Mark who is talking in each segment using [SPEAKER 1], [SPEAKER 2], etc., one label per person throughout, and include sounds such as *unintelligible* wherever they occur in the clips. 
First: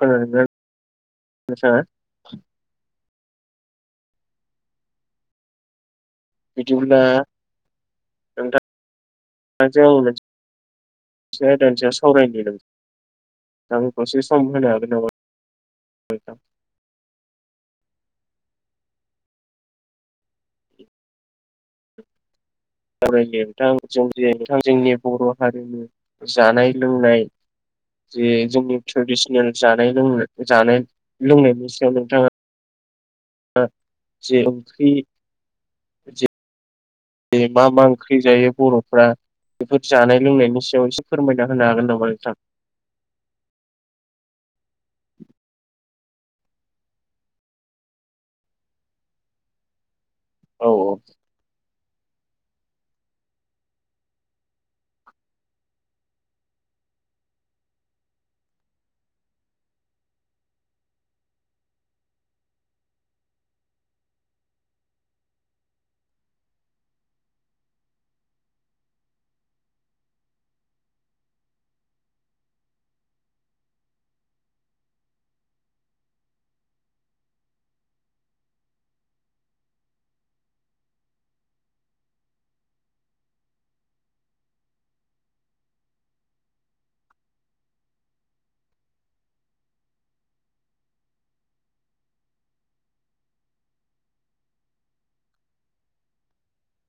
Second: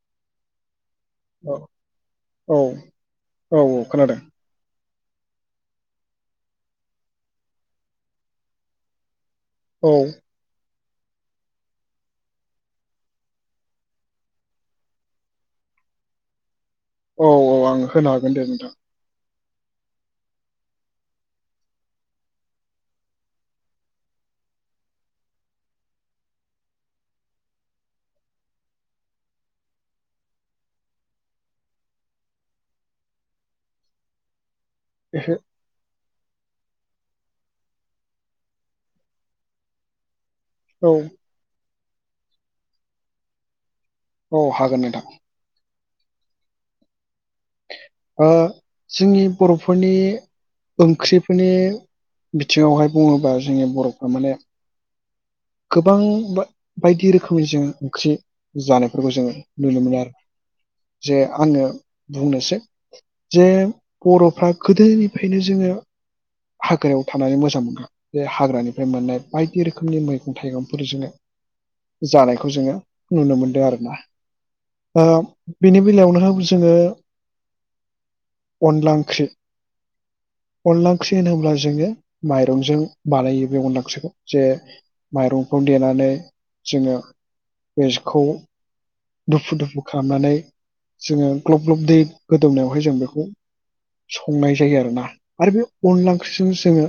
[SPEAKER 1] खैनादोंना
[SPEAKER 2] औ
[SPEAKER 1] नोंथाङा?
[SPEAKER 2] औ औ औ खोनादों।
[SPEAKER 1] बिदिब्ला
[SPEAKER 2] औ
[SPEAKER 1] नोंथांजों आं मोनसे दसे दानसेयाव सावरायनो नागिरदों आंनो‌ दसे सम होनो हागोन नामा? नोंथां।
[SPEAKER 2] औ औ आं होनो हागोन दे नोंथां।
[SPEAKER 1] सावराय बिथां जों ज जोंनि बर' हारिनि जानाय-लोंनाय जे जोंनि ट्रेडिसनेल जानाय लोंनाय जानाय लोंनायनि सायाव नोंथाङा जे ओंख्रि
[SPEAKER 2] एसे
[SPEAKER 1] *unintelligible* दे मा मा ओंख्रि जायो बर'फ्रा बेफोर जानाय-लोंनायनि
[SPEAKER 2] औ
[SPEAKER 1] एसेयाव एसे फोरमायना होनो हागोन नामा नोंथां।
[SPEAKER 2] औ हागोन मेदां जोंनि बर'फोरनि
[SPEAKER 1] औ
[SPEAKER 2] ओंख्रि फोरनि बिथिङावहाय बुङोबा जोंनि बर'फ्रा माने। गोबां बायदि रोखोमनि जोङ ओंख्रि जानायफोरखौ जोङो नुनो मोनो आरो। जे आङो बुंनोसै। जे बर'फ्रा गोदोनिफ्रायनो जोङो हाग्रायाव थानानै मोजां मोनो जे हाग्रानिफ्राय मोननाय बायदि रोखोमनि मैगं थाइगंफोरजोंनो। जानायखौ जोङो नुनो मोनदों आरोना। ओ बेनि बेलायावनो जोङो अनला ओंख्रि अनला ओंख्रि होनोब्ला जोङो माइरंजों बानायो बे अनला‌ ओंख्रिखौ जे माइरंखौ देनानै जोङो बेखौ। दुफु दुफु खालामनानै जोङो ग्लब ग्लब दै गोदौनायावहाय जों बेखौ। संनाय जायो आरोोना आरो बे अनला ओंख्रिजों जोङो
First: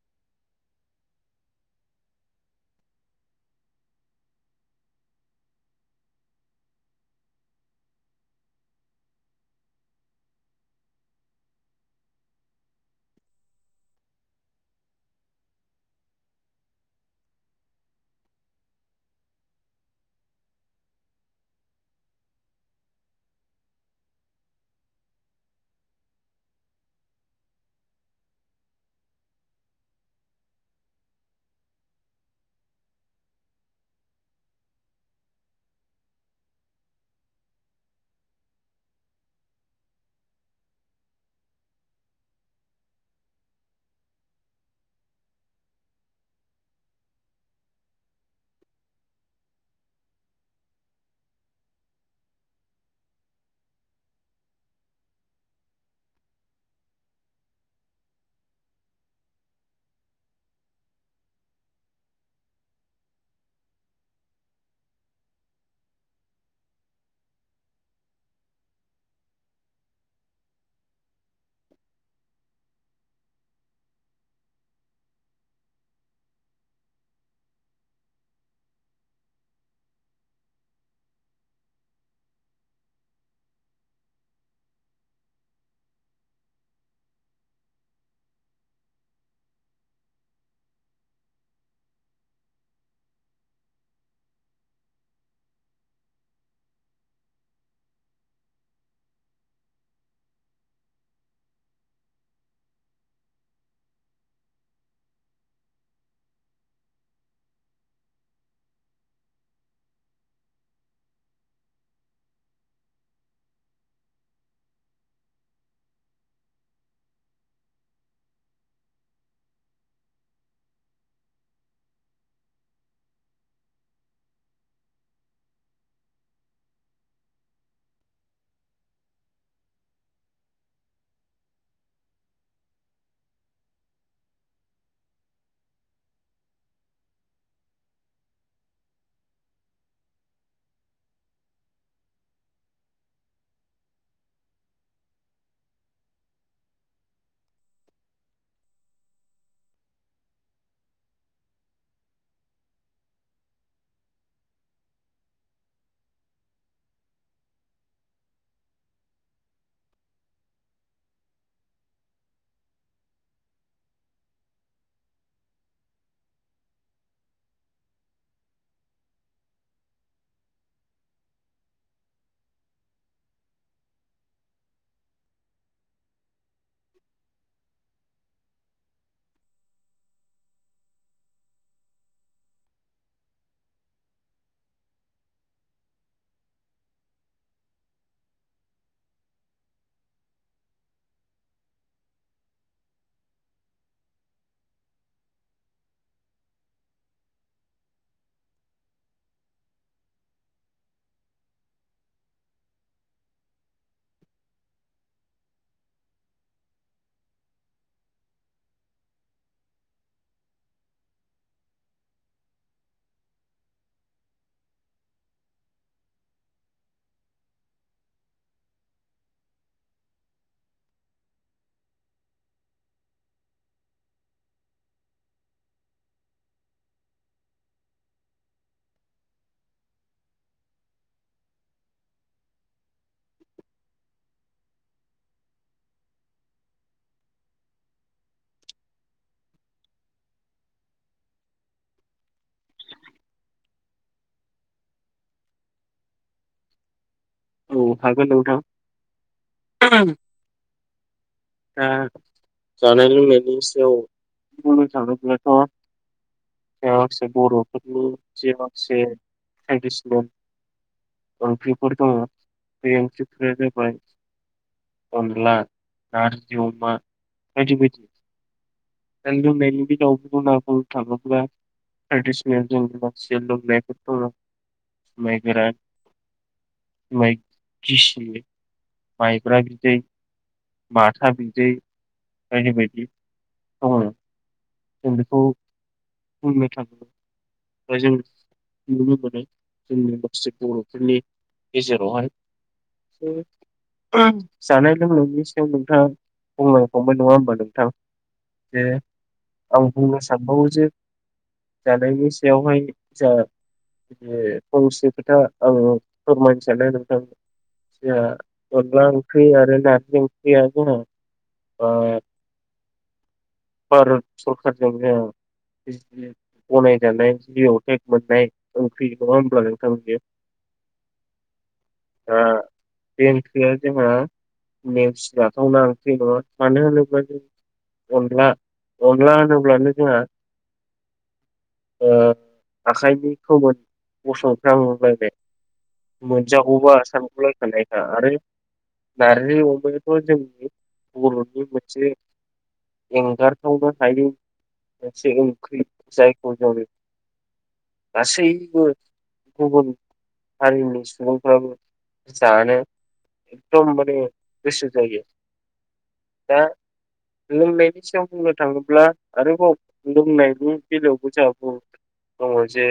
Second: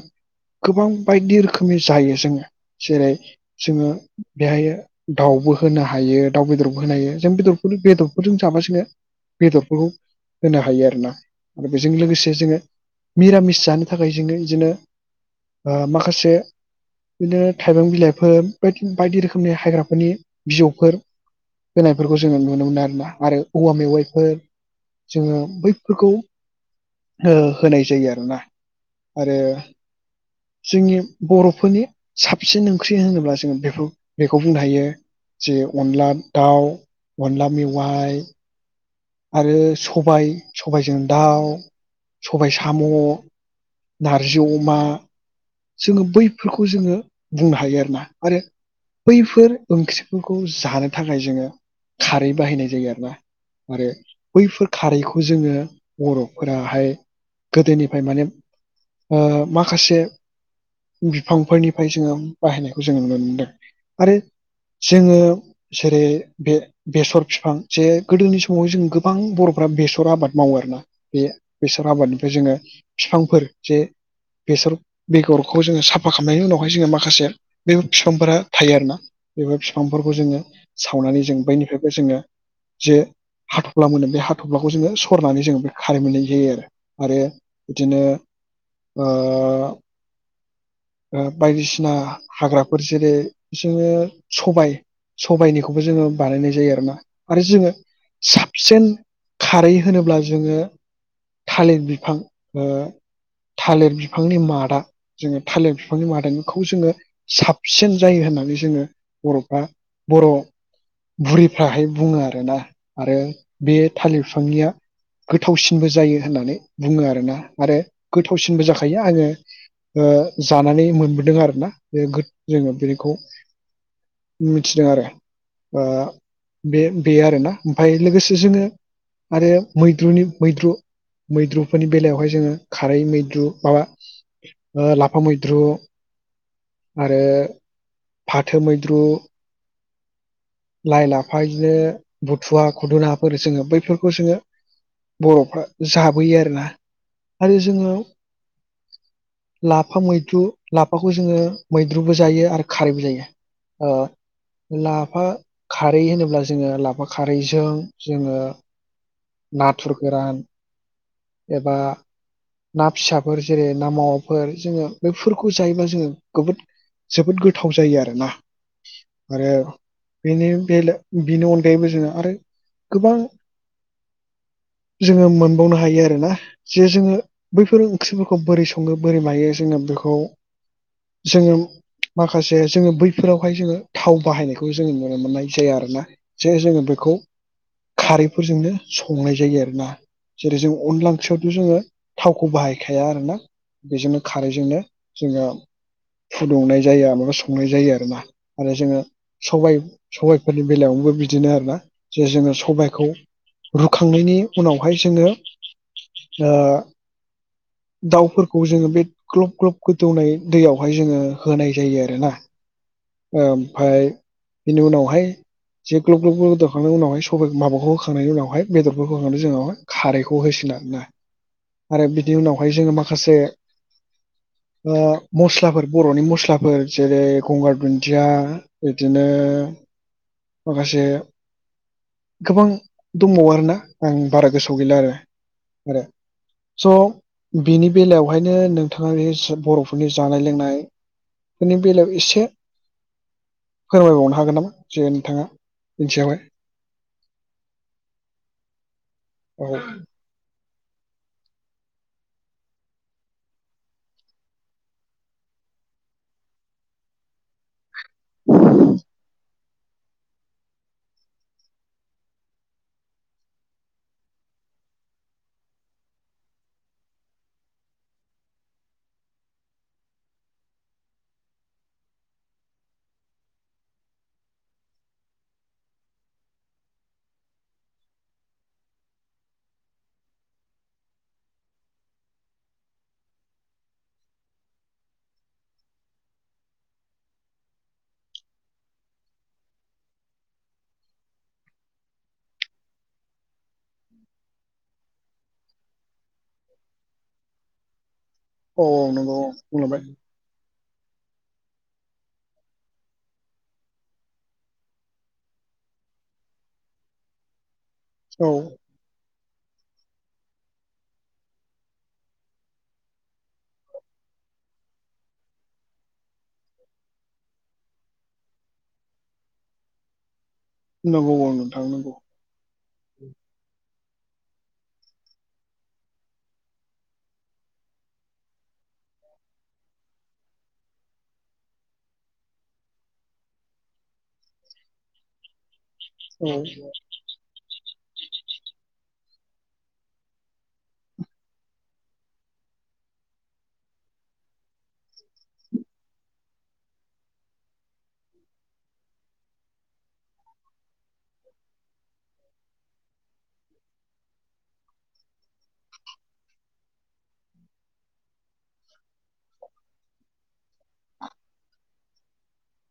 [SPEAKER 2] गोबां बायदि रोखोमनि जायो जोङो जेरै जोङो बेहाय दाउबो होनो हायो दाउ बेदरखौ। होन हायो जों बेरखौ बेदरखौ जों जाबासिनो बेदरफोरखौ होनो हायो आरो ना आरो बेजों लोगोसे जोङो। नििरामिस जानो थाखाय जोङो बिदिनो माखासे बिदिनो थाइबें बिलाइफोर बदि बायदि रोखोमनि हायाग्राफोरनि बिजौफोर। होनायफोरखौ जोङो नुनो मोनो आरोना आरो औवा मेवाइफोर जोङो बैफोरखौ होनाय जायो आरोना आरो जोंनि बर'फोरनि साबसिन ओंख्रि होनोब्ला जोङो बे बेखौ बुंनो हायो जे अनला दाउ अनला मेवाइ आरो सबाय सबायाइजों दाउ सबाय, साम' नारजि अमा जोङो बैफोरखौ जोङो बुंनो हायो आरोना आरो। बैफोर ओंख्रिफोरखौ जानो थाखाय जोङो खारै बाहायनाय जायो आरो ना। आरो बैफोर खारैखौ जोङो बर'फोराहाय। गोदोनिफ्राय माने माखासे बिफांफोरनिफ्राय जोङो बाहायनायखौ जोङो नुनो मोनदों आरो जोङो जेरै बे बेसर बिफां जे गोदोनि सम समाव जों गोबां बर'फ्रा बेसर आबाद मावो आरोोना बे बेसर आबादनिफ्राय जोङो। बिफांफोर जे बेसर बेगरखौ जोङो साफा खालामनायनि उनावहाय जोङो माखासे बे बिफांफोरा थायो आरोना बेबो बिफांफोरखौ जोङो सावनानै जों बैनिफ्रायबो जोङो जे हाथफ्ला मोनो बे हाथ'फ्लाखौ जोङो सरनानै जोङो बे खारै मोननाय जायो आरो आरो बिदिनो बायदिसिना हाग्राफोर जेरै जोङो सबाय सबायनिखौबो जोङो बानायनाय जायो आरोना आरो जोङो साबसिन खारै होनोब्ला जोङो थालिर बिफां थालिर बिफांनि मादा जोङो थालिर बिफांनि मादानिखौ जोङो साबसिन जायो होननानै जोङो बर'फ्रा बर' बुरिफ्राहाय बुङो आरो ना आरो बे थालिर बिफांनिया गोथावसिनबो जायो होननानै बुङो आरोना आरो गोथावसिनबो जाखायो आङो जानानै मोनबोदों आरोना बे जोङो बेनिखौ मिथिदों आरो बे बे आरोना ओमफ्राय लोगोसे जोङो आरो मैद्रुनि मैद्रु मैद्रुफोरनि बेलायावहाय जोङो खारै मैद्रु माबा ला फा मैद्रु आरो फाथो मैद्रु लाइ लाफा बिदिनो बुथुवा खुदुनाफोर जोङो बैफोरखौ जोङो बर'फ्रा जाबोयो आरोना आरो जोङो लाफा मैद्रु लाफाखौ जोङो मैद्रुबो जायो आरो खारैबो जायो लाफा खारै होनोब्ला जोङो लाफा खारैजों जोङो नाथुर गोरान एबा ना फिसाफोर जेरै ना मावाफोर जोङो बेफोरखौ जायोब्ला जोङो गोबोद जोबोद गोथाव जायो आरोना आरो बेनि बे बेनि अनगायैबो जोङो आरो गोबां जोङो मोनबावनो हायो आरोना जे जोङो बैफोर ओंख्रिफोरखौ बोरै सङो बोरै मायो जोङो बेखौ जोङो माखासे जोङो बैफोरावहाय जोङो थाव बाहायनायखौ जोङो नुनो मोननाय जाया आरो ना जे जोङो बेखौ खारैफोरजोंनो संनाय जायो आरो ना जेरै जों अनला ओंख्रियावथ' जोङो थावखौ बाहायखाया आरोना बेजोंनो खारैजोंनो जोङो फुदुंनाय जायो माबा संनाय जायो आरो मा आरो जोङो सब सबाइफोरनि बेलायावनोबो बिदिनो आरोना जे जोङो सबायखौ रुखांनायनि उनावहाय जोङो दाउफोरखौ जोङो बे ग्लब ग्लब गोदौनाय दैयावहाय जोङो होनाय जायो आरोना ओमफ्राय बेनि उनावहाय जे ग्लब ग्लब गोदौखांनायनि उनाहाय सबाय माबाखौ होखांनायनि उनावहाय बेदरफोरखौ होखादो जोंनावहाय खारैखौ होसिगोन आरोना आरो बिनि उनावहाय जोङो माखासे मस्लाफोर बर'नि मस्लाफोर जेरै गंगार दुन्दिया बिदिनो माखासे गोबां दंबावो आरोना आं बारा गोसोआव गैला आरो आरो स' बेनि बेलायावहायनो नोंथाङा बे बर'फोरनि जानाय लोंनाय बेनि बेलायाव एसे फोरमायबावनो हागोन नामा जे नोंथाङा इदियावहाय
[SPEAKER 1] औ हागोन नोंथां
[SPEAKER 2] औ
[SPEAKER 1] आ जानाय लोंनायनि सायाव *unintelligible* एयाव माखासे बर' *unintelligible* ट्रेडिसनेल ओंख्रिफोर दङ बे ओंख्रिफोरा जाबाय अनला नारजि अमा बायदि बायदि *unintelligible* ट्रेडिसनेल जोंनि माखासे लोंनायफोर दङ जुमाइ गोरान जुमाय गिसि मायब्रा बिदै माथा बिदै बायदि बायदि *unintelligible* जों बेखौ बुंनो थाङो फ्राय जों नुनो मोनो जोंनि माखासे बर'फोरनि गेजेरावहाय जानाय लोंनायनि सायाव नोंथाङा बुंंलां खांबाय नङा होमबा नोंथां
[SPEAKER 2] औ
[SPEAKER 1] जे
[SPEAKER 2] नंगौ।
[SPEAKER 1] आं
[SPEAKER 2] बुंलांबाय
[SPEAKER 1] बुंनो सानबावो जे जानायनि सायावहाय जा *unintelligible* फंसे खोथा आं फोरमायनो सानो नोंथां जोंहा
[SPEAKER 2] औ
[SPEAKER 1] अनला आंख्रि आरो नारजि ओंख्रिया जोंहा आ भारत सरखाराजों जोंहा *unintelligible* गनायजानाय जि अ टेक मोननाय ओंख्रि नङा होमब्ला नोंथां बियो?
[SPEAKER 2] नोंगौ औ नोंथां नोंगौ।
[SPEAKER 1] ओ बे ओंख्रिया जोंहा नेवसि जाथावना ओंख्रि नङा मानो होनोब्ला जों अनला अनला होनोब्लानो जोंहा ओ आखाइनि खोमोमोन गसंख्रां लायनाय
[SPEAKER 2] औ
[SPEAKER 1] मोनजागौबा सानगु लायखानायखा आरो नारजि अमायाथ' जोंनि बर'नि मोनसे एंगारथावनो हायै मोनसे ओंख्रि जायखौ जों गासैबो गुबुन हारिनि सुबुंफ्राबो जानो एकदम माने गोसो जायो। दा लोंनायनि सिगां बुंनो थाङोब्ला आरोबाव लोंनायनि बेलायावबो *unintelligible* दङ जे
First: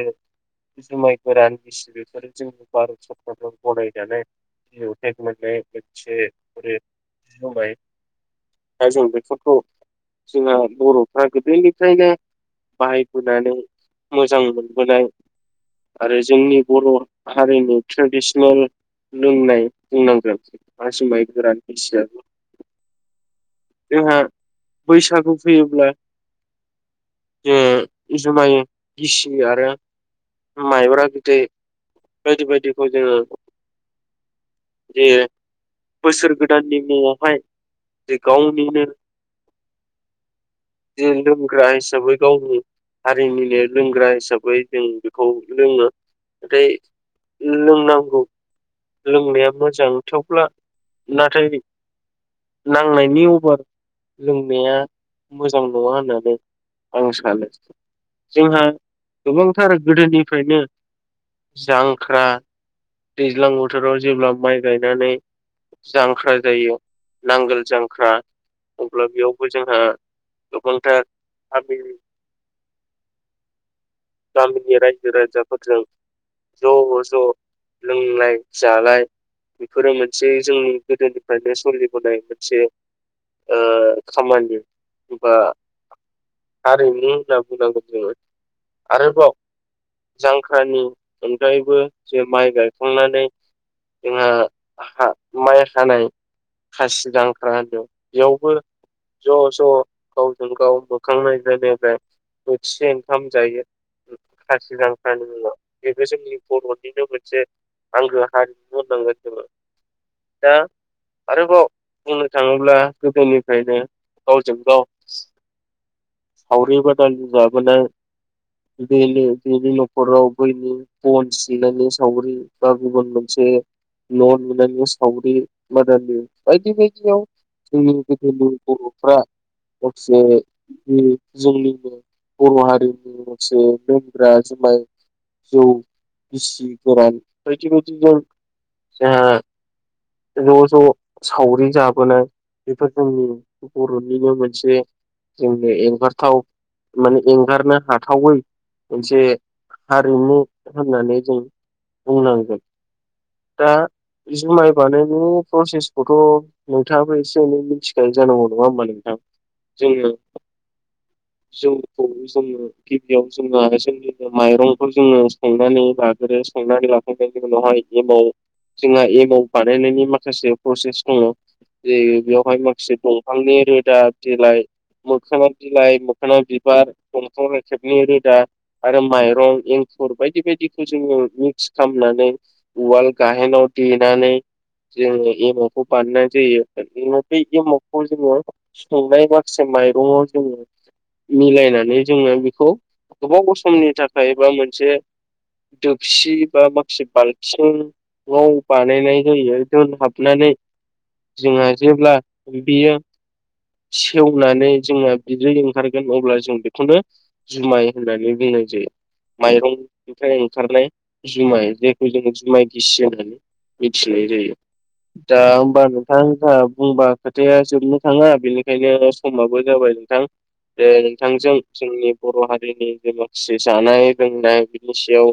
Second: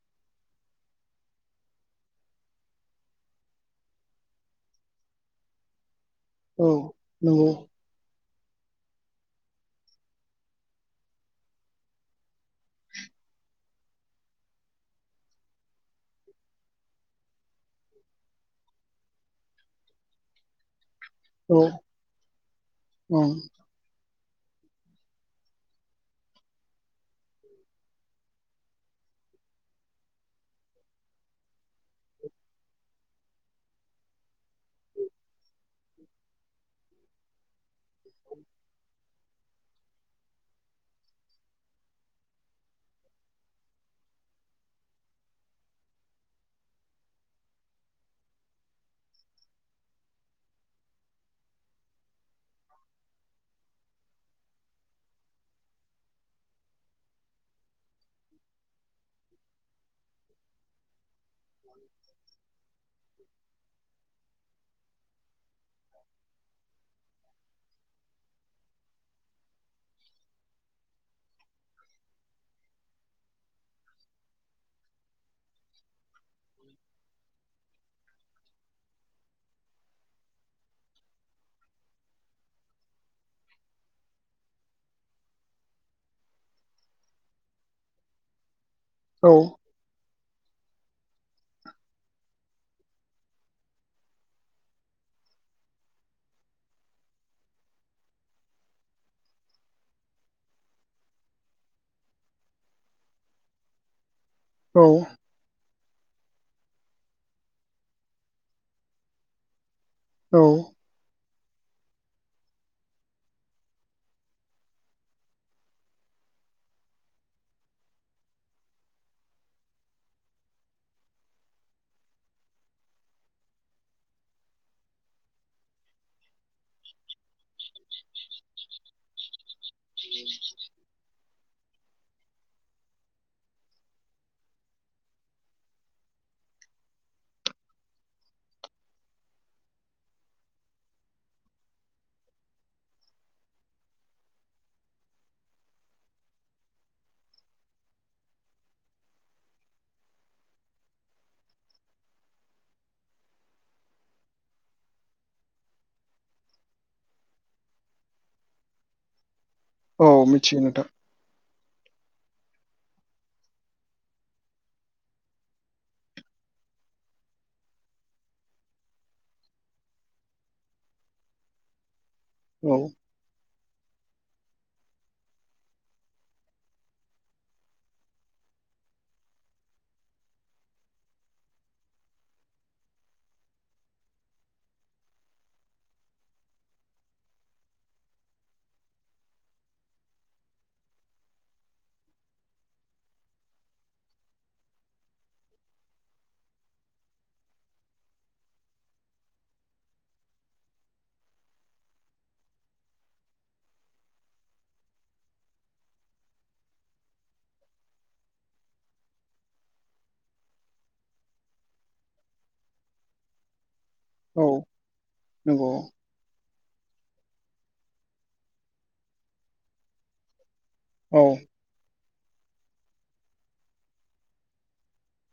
[SPEAKER 1] जुमाय गोरान गिसि बेफोरो जोंनि भारत सरकारजों गनाय जानाय जि अ टेक मोननाय मोनसे
[SPEAKER 2] औ
[SPEAKER 1] *unintelligible*
[SPEAKER 2] नंगौ
[SPEAKER 1] दा जों बेफोरखौ जोंहा बर'फ्रा गोदोनिफ्रायना बाहायबोनानै मोजां मोनबोनाय आरो जोंनि बर' हारिनि ट्रेडिसनेल लोंनाय बुंनांगोन *unintelligible* गोरान
[SPEAKER 2] औ
[SPEAKER 1] गिसिया
[SPEAKER 2] ओं
[SPEAKER 1] जोंहा बैसागु फैयोब्ला जों जुमाय गिसि आरो माइब्रा बिदै बायदि बायदिखौ जोङो जे बोसोर गोदाननि मुङावहाय जे गावनिनो
[SPEAKER 2] *inaudible*
[SPEAKER 1] जे लोंग्रा हिसाबै गावनि हारिनिनो लोंग्रा हिसाबै जों बेखौ लोङो नाथाय लोंनांगौ लोंनाया मोजां थेवब्ला नाथाय नांनायनि अभार लोंनाया मोजां नङा होननानै आं सानो। जोंहा गोबांथार गोदोनिफ्रायनो जांख्रा दैज्लां बोथोराव जेब्ला माइ गायनानै जांख्रा जायो नांगोल जांख्रा अब्ला बेयावबो जोंहा। गोबांथार *unintelligible* गामिनि रायजो रायजाफोरजों ज' ज' लोंलाय जालाय बेफोरो मोनसे जोंनि गोदोनिफ्रायनो सलिबोनाय मोनसे। खामानि बा हारिमु होनना बुंनांगौ जोङो। आरोबाव
[SPEAKER 2] औ
[SPEAKER 1] जांख्रानि अनगायैबो जे माइ गायखांनानै। जोंहा माइ हानाय खासि जांख्रा होनो बेयावबो। ज' ज' गावजों गाव मोखां नायलाय नायलाय बोथिसे ओंखाम जायो। खासि
[SPEAKER 2] औ
[SPEAKER 1] जांख्रानि उनाव बेबो जोंनि बर'निनो मोनसे आगो हारिमु होननांगोन जोङो।
[SPEAKER 2] औ
[SPEAKER 1] दा आरोबाव बुंनो थाङोब्ला गोदोनिफ्रायनो गावजों गाव सावरिबादाल जाबोनाय दि दि न' फरावबोयनि बन सिनि सावगरि बा गुबुन मोनसे। न' नुनानै सावरि बादानि बायदि बायदियाव जनि बर'फ्रा माखसे जोंनिबो बर' हारिनि। राज ज जौ गिसि गोरान बायदि बायदि जों जोंहा। ज' ज' सावरि जाबोनाय बेफोर जोंनि बर'निनो मोनसे। जोंनि एंगारथाव माने एंगारनो हा थावै मोनसे हारिमु होननानै जों बुंनांगोन दा जुमाय बानायनायनि प्रसेसखौथ' नोंथाङाबो एसे एनै मिथिखायो जानांगौ नङा होमबा नोंथां।
[SPEAKER 2] औ मिथियोन नोंथां
[SPEAKER 1] जोंखौ जोंनो *unintelligible* माइरंखौ जोंनो संनानै बे लेभेलावहाय एबव जोंहा एबाव बानायनायनि माखासे प्रसेस दङ। ज बेहाय
[SPEAKER 2] औ
[SPEAKER 1] मसेथ' आालनि रोदा बिलाइ मोखोनाव बिलाइ मोखोनाव बिबार दंफां र खेबनि रोदा आरो माइरं एंखुर बायदि बायदिखौ जोङो मिक्स खालामनानै। उवाल गाय न इनानानै ज मखौ फानो म संनाय माखासे माइरङाव जोङो मिलायनानै जोङो। खौ गोबाव समनि थाखाय बा मोनसे। दोबसि बा माखासे बाल्थिं औ पानि न जयो द हफनानानै जोंहा जेब्ला बियो। सेवनानै जोंना बिदै ओंखारगोन अब्ला जों बेखौनो। जुमाय होननानै बुंनाय जायो। माइरंनिफ्राय ओंखारनाय जुमाय जायखौ जों जुमाय गिसियोनो मिथिनाय
[SPEAKER 2] औ
[SPEAKER 1] जायो दा
[SPEAKER 2] नंगौ
[SPEAKER 1] होमबा नों नोंथां बुंबा खोथाया जोबनो थाङा बेनिखायनो समाबो जाबाय नोंथां। बे
[SPEAKER 2] औ
[SPEAKER 1] नोंथांजों जोंनि बर' हारिनि जे माखसे जानाय लोंनाय बिनि सायाव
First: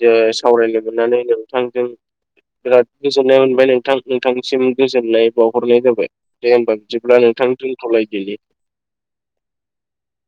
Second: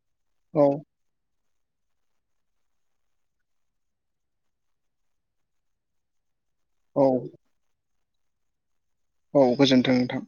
[SPEAKER 1] ज
[SPEAKER 2] औ
[SPEAKER 1] सावरायलाय मोनोननानै नोंथांजों बिराद गोजोननाय मोनबाय नोंथां नोंथांसिम गोजोननाय बावहरनाय जाबाय। दे होमबा
[SPEAKER 2] औ
[SPEAKER 1] बिदिब्ला नोंथां जों दोथलायदिनि
[SPEAKER 2] औ गोजोन्थों नोंथां।